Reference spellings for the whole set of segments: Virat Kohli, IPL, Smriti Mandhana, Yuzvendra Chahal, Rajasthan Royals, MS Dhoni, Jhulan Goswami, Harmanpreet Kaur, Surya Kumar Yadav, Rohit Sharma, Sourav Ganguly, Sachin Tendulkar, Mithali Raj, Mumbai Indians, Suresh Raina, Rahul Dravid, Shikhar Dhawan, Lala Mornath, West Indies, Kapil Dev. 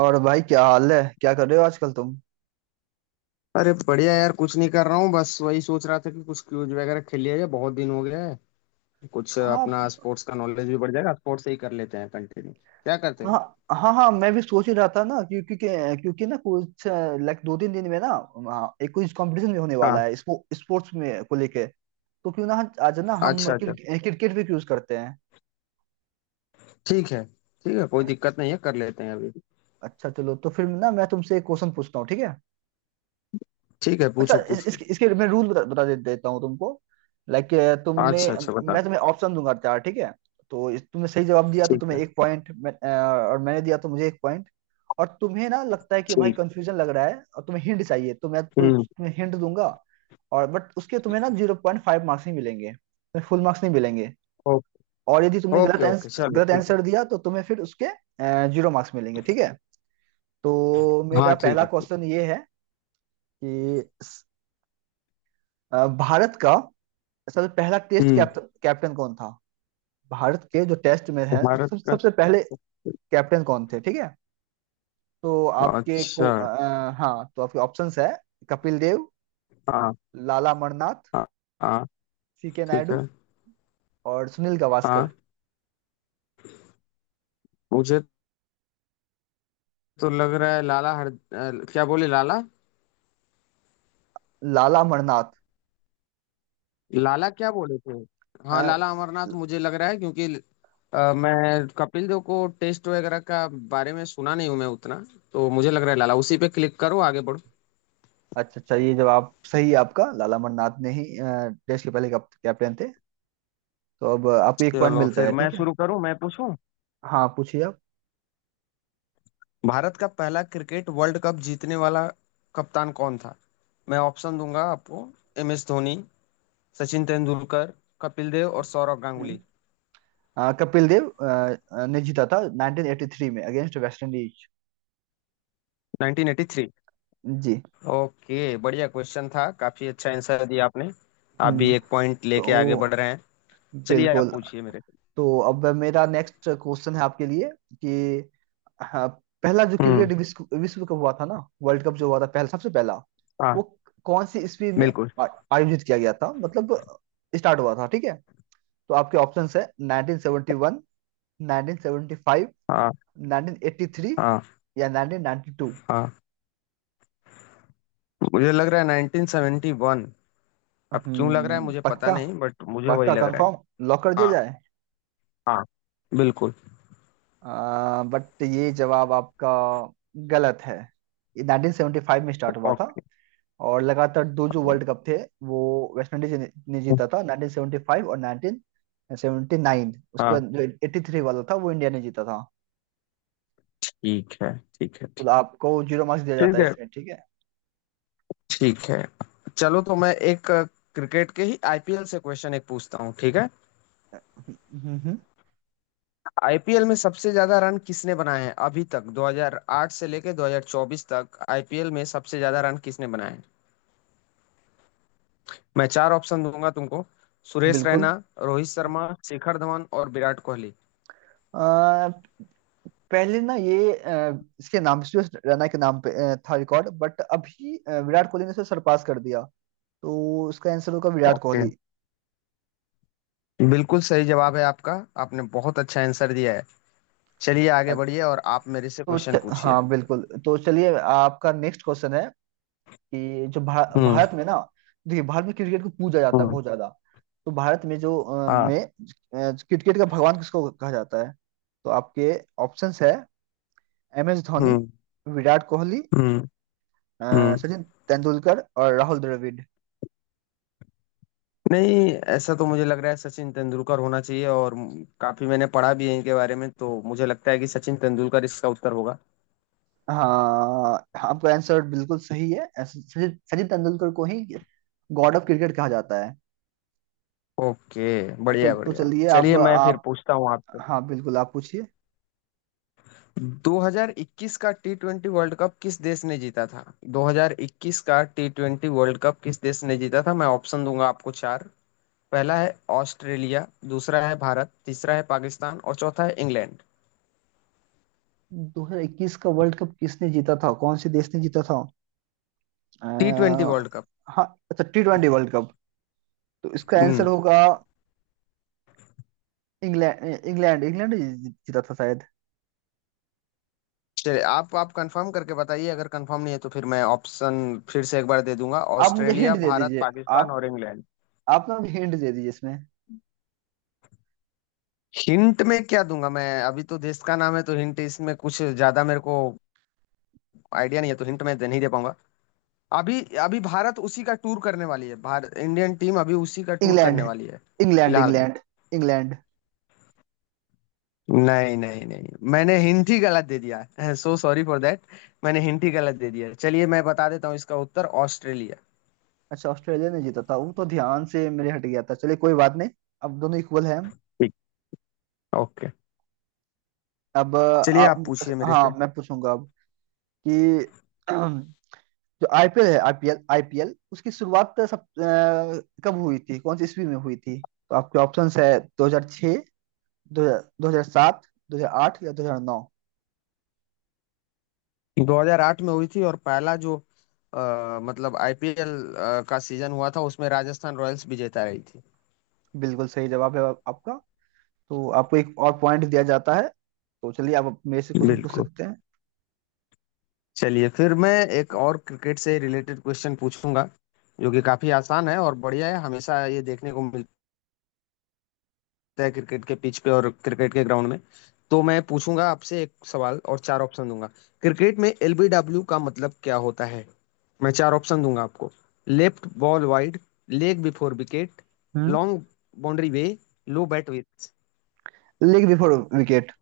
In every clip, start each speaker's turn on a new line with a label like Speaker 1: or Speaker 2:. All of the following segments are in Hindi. Speaker 1: और भाई, क्या हाल है? क्या कर रहे हो आजकल तुम?
Speaker 2: अरे बढ़िया यार। कुछ नहीं कर रहा हूँ, बस वही सोच रहा था कि कुछ क्यूज वगैरह खेल लिया जाए, बहुत दिन हो गया है। कुछ
Speaker 1: हाँ।
Speaker 2: अपना स्पोर्ट्स का नॉलेज भी बढ़ जाएगा। स्पोर्ट्स से ही कर लेते हैं, कंटिन्यू क्या करते हो।
Speaker 1: हाँ। हाँ। हाँ, मैं भी सोच ही रहा था ना, क्योंकि क्योंकि क्योंकि ना कुछ लाइक दो तीन दिन में ना, हाँ, एक कुछ कंपटीशन भी होने वाला
Speaker 2: हाँ।
Speaker 1: है, स्पोर्ट्स में को लेके, तो क्यों ना आज ना हम
Speaker 2: अच्छा अच्छा।
Speaker 1: क्रिकेट भी यूज करते हैं।
Speaker 2: ठीक है ठीक है, कोई
Speaker 1: अ-
Speaker 2: दिक्कत नहीं है, कर लेते हैं अभी।
Speaker 1: अच्छा, चलो तो फिर ना, मैं तुमसे एक क्वेश्चन पूछता हूँ, ठीक है?
Speaker 2: ठीक है,
Speaker 1: अच्छा,
Speaker 2: पूछो पूछो।
Speaker 1: इसके इसके मैं रूल बता, बता दे, देता हूँ तुमको, लाइक। तुमने
Speaker 2: अच्छा अच्छा, बता।
Speaker 1: मैं तुम्हें ऑप्शन दूंगा चार, ठीक है? तो तुमने सही जवाब दिया तो
Speaker 2: ठीक
Speaker 1: तुम्हें
Speaker 2: है,
Speaker 1: एक पॉइंट, और मैंने दिया तो मुझे एक पॉइंट। और तुम्हें ना लगता है कि भाई
Speaker 2: ठीक।
Speaker 1: कंफ्यूजन लग रहा है और तुम्हें हिंट चाहिए, तो मैं कोई
Speaker 2: हम्म।
Speaker 1: तुम्हें हिंट दूंगा। और बट उसके तुम्हें ना 0.5 मार्क्स ही मिलेंगे, तुम्हें फुल मार्क्स नहीं मिलेंगे।
Speaker 2: ओके
Speaker 1: और यदि तुमने गलत, ठीक
Speaker 2: ओके
Speaker 1: है,
Speaker 2: ओके, चलो ठीक है।
Speaker 1: आंसर दिया तो तुम्हें फिर उसके जीरो मार्क्स मिलेंगे, ठीक है। तो मेरा
Speaker 2: हाँ ठीक
Speaker 1: पहला
Speaker 2: है, ठीक।
Speaker 1: क्वेश्चन ये है कि भारत का सबसे पहला टेस्ट
Speaker 2: हम्म।
Speaker 1: कैप्टन कौन था? भारत के जो टेस्ट में है
Speaker 2: भारत
Speaker 1: उसके
Speaker 2: का।
Speaker 1: सबसे पहले कैप्टन कौन थे, ठीक है? तो आपके को
Speaker 2: अच्छा।
Speaker 1: हाँ, तो आपके ऑप्शंस है: कपिल देव,
Speaker 2: हाँ
Speaker 1: लाला मरनाथ,
Speaker 2: हाँ हाँ।
Speaker 1: सी के
Speaker 2: ठीक है।
Speaker 1: नायडू और सुनील गावस्कर।
Speaker 2: हाँ। मुझे तो लग रहा है लाला, क्या बोले लाला।
Speaker 1: लाला मरनाथ?
Speaker 2: लाला क्या बोले थे। हाँ,
Speaker 1: अ,
Speaker 2: लाला अमरनाथ मुझे लग रहा है क्योंकि मैं कपिल देव को टेस्ट वगैरह का बारे में सुना नहीं हूं मैं उतना। तो मुझे लग रहा है लाला, उसी पे क्लिक करो, आगे बढ़ो।
Speaker 1: अच्छा, अच्छा, ये जवाब सही है आपका, लाला मरनाथ ने ही देश के पहले कैप्टन थे। तो अब आपको एक पॉइंट
Speaker 2: चलो
Speaker 1: मिलता
Speaker 2: फिर
Speaker 1: है,
Speaker 2: मैं
Speaker 1: ठीक है।
Speaker 2: शुरू करूं, मैं पूछूं।
Speaker 1: हाँ, पूछिए आप।
Speaker 2: भारत का पहला क्रिकेट वर्ल्ड कप जीतने वाला कप्तान कौन था? मैं ऑप्शन दूंगा आपको। एम एस धोनी, सचिन तेंदुलकर, कपिल देव और सौरव
Speaker 1: हम्म।
Speaker 2: गांगुली।
Speaker 1: कपिल देव ने जीता था 1983 में, अगेंस्ट वेस्ट इंडीज।
Speaker 2: 1983।
Speaker 1: जी।
Speaker 2: ओके। बढ़िया क्वेश्चन था, काफी अच्छा आंसर दिया आपने। आप भी
Speaker 1: हम्म।
Speaker 2: एक पॉइंट
Speaker 1: तो
Speaker 2: लेके आगे बढ़ रहे हैं। चलिए आप
Speaker 1: बिल्कुल।
Speaker 2: पूछिए मेरे।
Speaker 1: तो अब मेरा नेक्स्ट क्वेश्चन है आपके लिए कि हाँ, पहला जो
Speaker 2: हम्म।
Speaker 1: क्रिकेट विश्व विश्व कप हुआ था ना, वर्ल्ड कप जो हुआ था पहला, सबसे पहला,
Speaker 2: हाँ
Speaker 1: वो कौन सी ईस्वी में
Speaker 2: बिल्कुल।
Speaker 1: आ- आयोजित किया गया था, मतलब स्टार्ट हुआ था, ठीक है? तो आपके ऑप्शंस है: 1971, 1975,
Speaker 2: हाँ।
Speaker 1: 1983
Speaker 2: हाँ।
Speaker 1: या 1992।
Speaker 2: हाँ। मुझे लग रहा है 1971। अब क्यों लग रहा है
Speaker 1: हम्म,
Speaker 2: मुझे पता
Speaker 1: पक्का?
Speaker 2: नहीं, बट मुझे वही
Speaker 1: पक्का
Speaker 2: लग रहा है।
Speaker 1: कंफर्म? लॉक कर दिया
Speaker 2: हाँ।
Speaker 1: जाए?
Speaker 2: हाँ। बिल्कुल।
Speaker 1: बट ये जवाब आपका गलत है। ये 1975 में स्टार्ट हुआ था।
Speaker 2: ओके।
Speaker 1: और लगातार दो जो वर्ल्ड कप थे, वो वेस्ट इंडीज ने जीता
Speaker 2: ओके।
Speaker 1: था, 1975 और 1979। उसके
Speaker 2: हाँ
Speaker 1: बाद जो 83 वाला था वो इंडिया ने जीता था।
Speaker 2: ठीक है। ठीक है,
Speaker 1: तो
Speaker 2: ठीक।
Speaker 1: आपको जीरो मार्क्स दिया जाता
Speaker 2: ठीक
Speaker 1: है
Speaker 2: है।
Speaker 1: इसमें, ठीक है।
Speaker 2: ठीक है। चलो तो मैं एक क्रिकेट के ही आईपीएल से क्वेश्चन एक पूछता हूँ, ठीक है।
Speaker 1: हम्म। हम्म।
Speaker 2: आईपीएल में सबसे ज्यादा रन किसने बनाए हैं अभी तक? 2008 से लेके 2024 तक आईपीएल में सबसे ज्यादा रन किसने बनाए हैं? मैं चार ऑप्शन दूंगा तुमको। सुरेश
Speaker 1: बिल्कुल।
Speaker 2: रैना, रोहित शर्मा, शिखर धवन और विराट कोहली।
Speaker 1: अ, पहले ना ये इसके नाम से, रैना के नाम पे था रिकॉर्ड, बट अभी विराट कोहली ने उसे सरपास कर दिया। तो उसका आंसर होगा विराट
Speaker 2: ओके।
Speaker 1: कोहली।
Speaker 2: बिल्कुल सही जवाब है आपका। आपने बहुत अच्छा आंसर दिया है। चलिए
Speaker 1: अ,
Speaker 2: आगे बढ़िए और आप मेरे से
Speaker 1: तो
Speaker 2: क्वेश्चन पूछिए।
Speaker 1: हाँ बिल्कुल। तो चलिए, आपका नेक्स्ट क्वेश्चन है कि जो
Speaker 2: हम्म।
Speaker 1: भारत में ना, देखिए भारत में क्रिकेट को पूजा जाता है
Speaker 2: हम्म।
Speaker 1: बहुत ज्यादा। तो भारत में जो
Speaker 2: हाँ।
Speaker 1: क्रिकेट का भगवान किसको कहा जाता है? तो आपके ऑप्शंस है: एम एस धोनी,
Speaker 2: हम्म।
Speaker 1: विराट कोहली,
Speaker 2: हम्म। हम्म।
Speaker 1: सचिन तेंदुलकर और राहुल द्रविड़।
Speaker 2: नहीं। ऐसा तो मुझे लग रहा है सचिन तेंदुलकर होना चाहिए, और काफी मैंने पढ़ा भी है इनके बारे में, तो मुझे लगता है कि सचिन तेंदुलकर इसका उत्तर होगा।
Speaker 1: हाँ, आपका आंसर बिल्कुल सही है। सचिन सचिन तेंदुलकर को ही गॉड ऑफ क्रिकेट कहा जाता है।
Speaker 2: ओके।
Speaker 1: चल
Speaker 2: बढ़िया
Speaker 1: तो
Speaker 2: बढ़िया।
Speaker 1: चलिए, अब
Speaker 2: चलिए मैं फिर
Speaker 1: आप।
Speaker 2: पूछता हूँ आप।
Speaker 1: हाँ बिल्कुल, आप पूछिए।
Speaker 2: 2021 का टी ट्वेंटी वर्ल्ड कप किस देश ने जीता था? 2021 का टी ट्वेंटी वर्ल्ड कप किस देश ने जीता था? मैं ऑप्शन दूंगा आपको चार। पहला है ऑस्ट्रेलिया, दूसरा है भारत, तीसरा है पाकिस्तान और चौथा है इंग्लैंड।
Speaker 1: 2021 का वर्ल्ड कप किसने जीता था, कौन से देश ने जीता था? अ,
Speaker 2: टी ट्वेंटी वर्ल्ड कप।
Speaker 1: हाँ, अच्छा, टी ट्वेंटी वर्ल्ड कप, तो इसका आंसर
Speaker 2: हम्म।
Speaker 1: होगा इंग्लैंड, इंग्लैंड, इंग्लैंड ही जीता था शायद।
Speaker 2: चलिए आप कंफर्म करके बताइए, अगर कंफर्म नहीं है तो फिर मैं ऑप्शन फिर से एक बार दे दूंगा।
Speaker 1: आप मुझे
Speaker 2: ऑस्ट्रेलिया,
Speaker 1: हिंट दे
Speaker 2: भारत,
Speaker 1: दीजिए।
Speaker 2: पाकिस्तान
Speaker 1: आप
Speaker 2: और इंग्लैंड।
Speaker 1: आप ना मुझे हिंट दे दीजिए इसमें।
Speaker 2: हिंट में क्या दूंगा मैं, अभी तो देश का नाम है, तो हिंट इसमें कुछ ज्यादा मेरे को आइडिया नहीं है, तो हिंट मैं दे नहीं दे पाऊंगा। अभी अभी भारत उसी का टूर करने वाली है, भारत इंडियन टीम अभी उसी का टूर
Speaker 1: इंग्लैंड,
Speaker 2: करने वाली है
Speaker 1: इंग्लैंड,
Speaker 2: फिलहाल में।
Speaker 1: England, England.
Speaker 2: नहीं नहीं नहीं, मैंने हिंट ही गलत दे दिया है, सो सॉरी फॉर दैट। मैंने हिंट ही गलत दे दिया है। चलिए मैं बता देता हूँ इसका उत्तर, ऑस्ट्रेलिया।
Speaker 1: अच्छा, ऑस्ट्रेलिया ने जीता था, वो तो ध्यान से मेरे हट गया था। चलिए, कोई बात नहीं। अब दोनों इक्वल हैं।
Speaker 2: ठीक। ओके।
Speaker 1: अब
Speaker 2: चलिए
Speaker 1: आप।
Speaker 2: आप पूछिए मेरे
Speaker 1: हाँ,
Speaker 2: से।
Speaker 1: मैं पूछूंगा अब कि जो आईपीएल है, आईपीएल आईपीएल उसकी शुरुआत कब हुई थी, कौन सी ईस्वी में हुई थी? तो आपके ऑप्शंस है: 2006, दो हजार सात, दो हजार आठ या दो हजार नौ।
Speaker 2: 2008 में हुई थी, और पहला जो मतलब आईपीएल का सीजन हुआ था उसमें राजस्थान रॉयल्स विजेता रही थी।
Speaker 1: बिल्कुल सही जवाब है आपका। तो आपको एक और पॉइंट दिया जाता है। तो चलिए, आप अब मेरे से क्वेश्चन पूछ
Speaker 2: बिल्कुल।
Speaker 1: सकते हैं।
Speaker 2: चलिए फिर मैं एक और क्रिकेट से रिलेटेड क्वेश्चन पूछूंगा, जो कि काफी आसान है और बढ़िया है, हमेशा ये देखने को मिलता है क्रिकेट के पिच पे और क्रिकेट के ग्राउंड में। तो मैं पूछूंगा आपसे एक सवाल और चार ऑप्शन दूंगा। क्रिकेट में एलबीडब्ल्यू का मतलब क्या होता है? मैं चार ऑप्शन दूंगा आपको। Left ball wide, leg before wicket,
Speaker 1: hmm.
Speaker 2: Long boundary way, low bat width.
Speaker 1: Leg before wicket.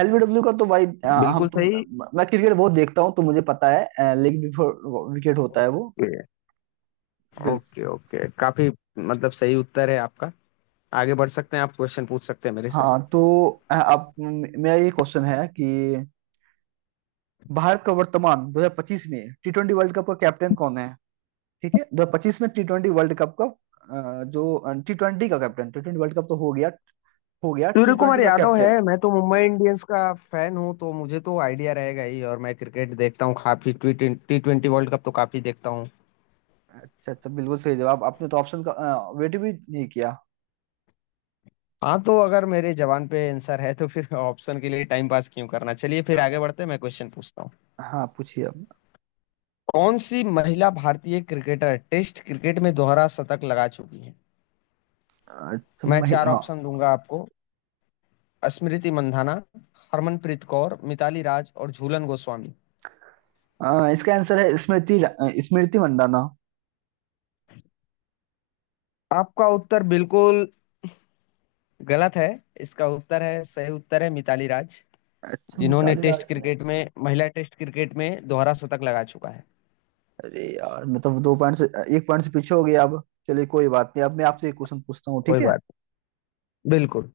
Speaker 1: LBW का तो भाई हम
Speaker 2: बिल्कुल
Speaker 1: तो,
Speaker 2: सही।
Speaker 1: मैं क्रिकेट बहुत देखता हूँ तो मुझे पता है, लेग बिफोर विकेट होता है वो।
Speaker 2: ओके।
Speaker 1: बिल्कुल।
Speaker 2: ओके ओके, काफी मतलब सही उत्तर है आपका। आगे बढ़ सकते हैं, आप क्वेश्चन पूछ सकते हैं मेरे से।
Speaker 1: हाँ, तो अब मेरा ये क्वेश्चन है कि भारत का वर्तमान 2025 में टी ट्वेंटी वर्ल्ड कप का कैप्टन कौन है? ठीक है, 2025 में टी ट्वेंटी वर्ल्ड कप का जो टी ट्वेंटी का captain, T twenty world cup तो हो गया, हो गया,
Speaker 2: सूर्य
Speaker 1: टी ट्वेंटी
Speaker 2: कुमार
Speaker 1: का
Speaker 2: यादव
Speaker 1: कैप्टन।
Speaker 2: है। मैं तो मुंबई इंडियंस का फैन हूँ, तो मुझे तो आइडिया रहेगा ही, और मैं क्रिकेट देखता हूँ काफी, T T twenty world cup तो काफी देखता हूँ।
Speaker 1: अच्छा, अच्छा, बिल्कुल सही जवाब। आपने तो ऑप्शन का वेट भी नहीं किया।
Speaker 2: हाँ, तो अगर मेरे जवान पे आंसर है तो फिर ऑप्शन के लिए टाइम पास क्यों करना। चलिए फिर
Speaker 1: अ,
Speaker 2: आगे बढ़ते हैं, मैं क्वेश्चन पूछता हूँ।
Speaker 1: हाँ, पूछिए अब।
Speaker 2: कौन सी महिला भारतीय क्रिकेटर टेस्ट क्रिकेट में दोहरा शतक लगा चुकी है?
Speaker 1: अच्छा,
Speaker 2: मैं चार
Speaker 1: महिला।
Speaker 2: ऑप्शन दूंगा आपको। स्मृति मंधाना, हरमनप्रीत कौर, मिताली राज और झूलन गोस्वामी।
Speaker 1: हाँ, इसका आंसर है स्मृति मंदाना।
Speaker 2: आपका उत्तर बिल्कुल गलत है। इसका उत्तर है, सही उत्तर है मिताली राज,
Speaker 1: अच्छा,
Speaker 2: जिन्होंने
Speaker 1: मिताली
Speaker 2: टेस्ट
Speaker 1: राज ने।
Speaker 2: क्रिकेट में, महिला टेस्ट क्रिकेट में दोहरा शतक लगा चुका है।
Speaker 1: अरे यार, मैं तो दो पॉइंट से एक पॉइंट से पीछे हो गया अब। चलिए, कोई बात नहीं। अब मैं आपसे एक क्वेश्चन पूछता हूँ, ठीक
Speaker 2: कोई
Speaker 1: है।
Speaker 2: बात नहीं, बिल्कुल।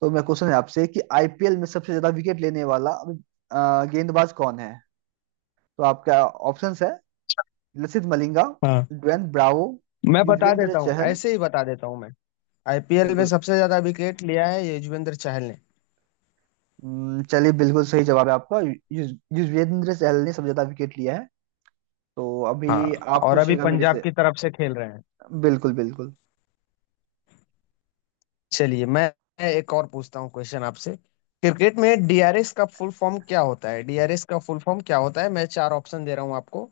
Speaker 1: तो मैं क्वेश्चन है आपसे कि आईपीएल में सबसे ज्यादा विकेट लेने वाला गेंदबाज कौन है? तो आपका ऑप्शंस है: लसित मलिंगा,
Speaker 2: हाँ।
Speaker 1: ड्वेन ब्रावो,
Speaker 2: मैं बता
Speaker 1: युजवेंद्र
Speaker 2: देता हूँ,
Speaker 1: चहल।
Speaker 2: ऐसे ही बता देता हूँ मैं। आईपीएल में
Speaker 1: बिल्कुल।
Speaker 2: सबसे ज्यादा विकेट लिया है युजवेंद्र चहल ने।
Speaker 1: चलिए, बिल्कुल सही जवाब है आपका। युजवेंद्र चहल ने सबसे ज्यादा विकेट लिया है। तो अभी
Speaker 2: हाँ,
Speaker 1: आप
Speaker 2: और अभी
Speaker 1: पूछिएगा मेरे
Speaker 2: पंजाब
Speaker 1: से।
Speaker 2: की तरफ से खेल रहे हैं।
Speaker 1: बिल्कुल, बिल्कुल।
Speaker 2: चलिए मैं एक और पूछता हूँ क्वेश्चन आपसे। क्रिकेट में डीआरएस का फुल फॉर्म क्या होता है? डीआरएस का फुल फॉर्म क्या होता है? मैं चार ऑप्शन दे रहा हूँ आपको।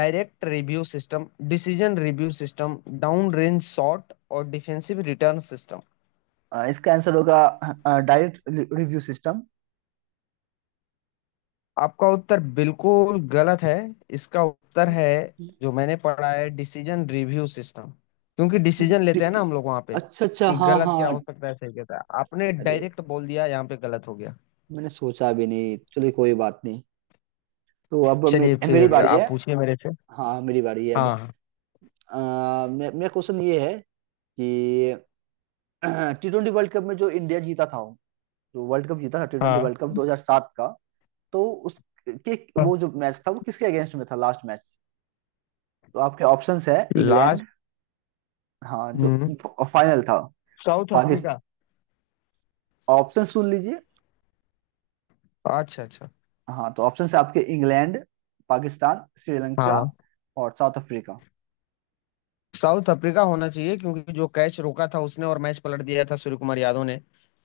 Speaker 2: Direct review system, decision review system, down range shot और डिफेंसिव रिटर्न सिस्टम।
Speaker 1: इसका आंसर होगा डायरेक्ट रिव्यू सिस्टम।
Speaker 2: आपका उत्तर बिल्कुल गलत है। इसका उत्तर है, जो मैंने पढ़ा है, डिसीजन रिव्यू सिस्टम, क्योंकि डिसीजन लेते हैं
Speaker 1: डिस-
Speaker 2: ना हम लोग वहां पे
Speaker 1: अच्छा, अच्छा,
Speaker 2: कि
Speaker 1: हाँ,
Speaker 2: गलत
Speaker 1: हाँ,
Speaker 2: क्या हो सकता है सही। कहता है आपने
Speaker 1: अरे,
Speaker 2: डायरेक्ट बोल दिया, यहाँ पे गलत हो गया।
Speaker 1: मैंने सोचा भी नहीं। चलिए, कोई बात नहीं। तो अब
Speaker 2: चलिए
Speaker 1: मेरी
Speaker 2: फिर
Speaker 1: बारी है।
Speaker 2: आप पूछिए मेरे से।
Speaker 1: हाँ, मेरी बारी है अब।
Speaker 2: हाँ।
Speaker 1: अ, मेरा क्वेश्चन ये है कि टी ट्वेंटी वर्ल्ड कप में जो इंडिया जीता था, जो वर्ल्ड कप जीता था, टी ट्वेंटी
Speaker 2: हाँ।
Speaker 1: वर्ल्ड कप 2007 का। तो उसके
Speaker 2: हाँ।
Speaker 1: वो जो मैच था, वो किसके अगेंस्ट में था, लास्ट मैच? तो आपके ऑप्शंस है: इंग्लैंड,
Speaker 2: लास्ट।
Speaker 1: हाँ जो
Speaker 2: हम्म।
Speaker 1: फाइनल था,
Speaker 2: साउथ
Speaker 1: पाकिस्तान।
Speaker 2: अफ्रीका।
Speaker 1: ऑप्शन सुन लीजिए।
Speaker 2: अच्छा अच्छा।
Speaker 1: हाँ तो ऑप्शन है आपके: इंग्लैंड, पाकिस्तान, श्रीलंका
Speaker 2: हाँ,
Speaker 1: और साउथ अफ्रीका।
Speaker 2: साउथ अफ्रीका होना चाहिए, क्योंकि जो कैच रोका था उसने और मैच पलट दिया था सूर्य कुमार यादव ने,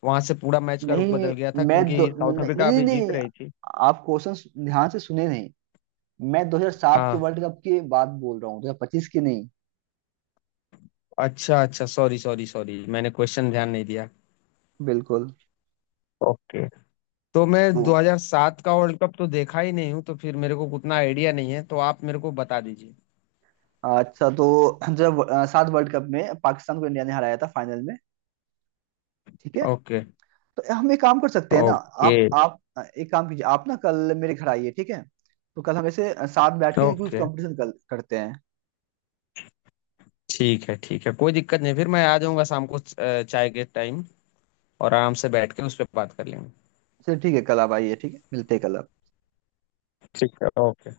Speaker 2: वहां से पूरा मैच का रुख
Speaker 1: नहीं,
Speaker 2: बदल गया था,
Speaker 1: मैं
Speaker 2: क्योंकि
Speaker 1: दो
Speaker 2: साउथ
Speaker 1: नहीं,
Speaker 2: अफ्रीका
Speaker 1: नहीं,
Speaker 2: अभी जीत
Speaker 1: नहीं,
Speaker 2: रही थी।
Speaker 1: आप क्वेश्चन ध्यान से सुने नहीं। मैं 2007
Speaker 2: हाँ।
Speaker 1: वर्ल्ड कप की बात बोल रहा हूँ, 2025 की नहीं।
Speaker 2: अच्छा अच्छा, सॉरी सॉरी सॉरी, मैंने क्वेश्चन ध्यान नहीं दिया।
Speaker 1: बिल्कुल।
Speaker 2: ओके। तो मैं
Speaker 1: तो
Speaker 2: 2007 का वर्ल्ड कप तो देखा ही नहीं हूँ, तो फिर मेरे को उतना आइडिया नहीं है, तो आप मेरे को बता दीजिए।
Speaker 1: अच्छा, तो जब सात वर्ल्ड कप में पाकिस्तान को इंडिया ने हराया था फाइनल में, ठीक है?
Speaker 2: ओके।
Speaker 1: तो हम एक काम कर सकते हैं ना,
Speaker 2: ओके
Speaker 1: आप एक काम कीजिए, आप ना कल मेरे घर आइए, ठीक है? तो कल हम ऐसे साथ बैठ के कुछ
Speaker 2: ओके।
Speaker 1: कंपटीशन करते हैं।
Speaker 2: ठीक है ठीक है, कोई दिक्कत नहीं, फिर मैं आ जाऊंगा शाम को चाय के टाइम, और आराम से बैठ के उस पर बात कर लेंगे।
Speaker 1: चलिए, ठीक है, कल आप आइए, ठीक है। मिलते हैं कल।
Speaker 2: ठीक है। ओके।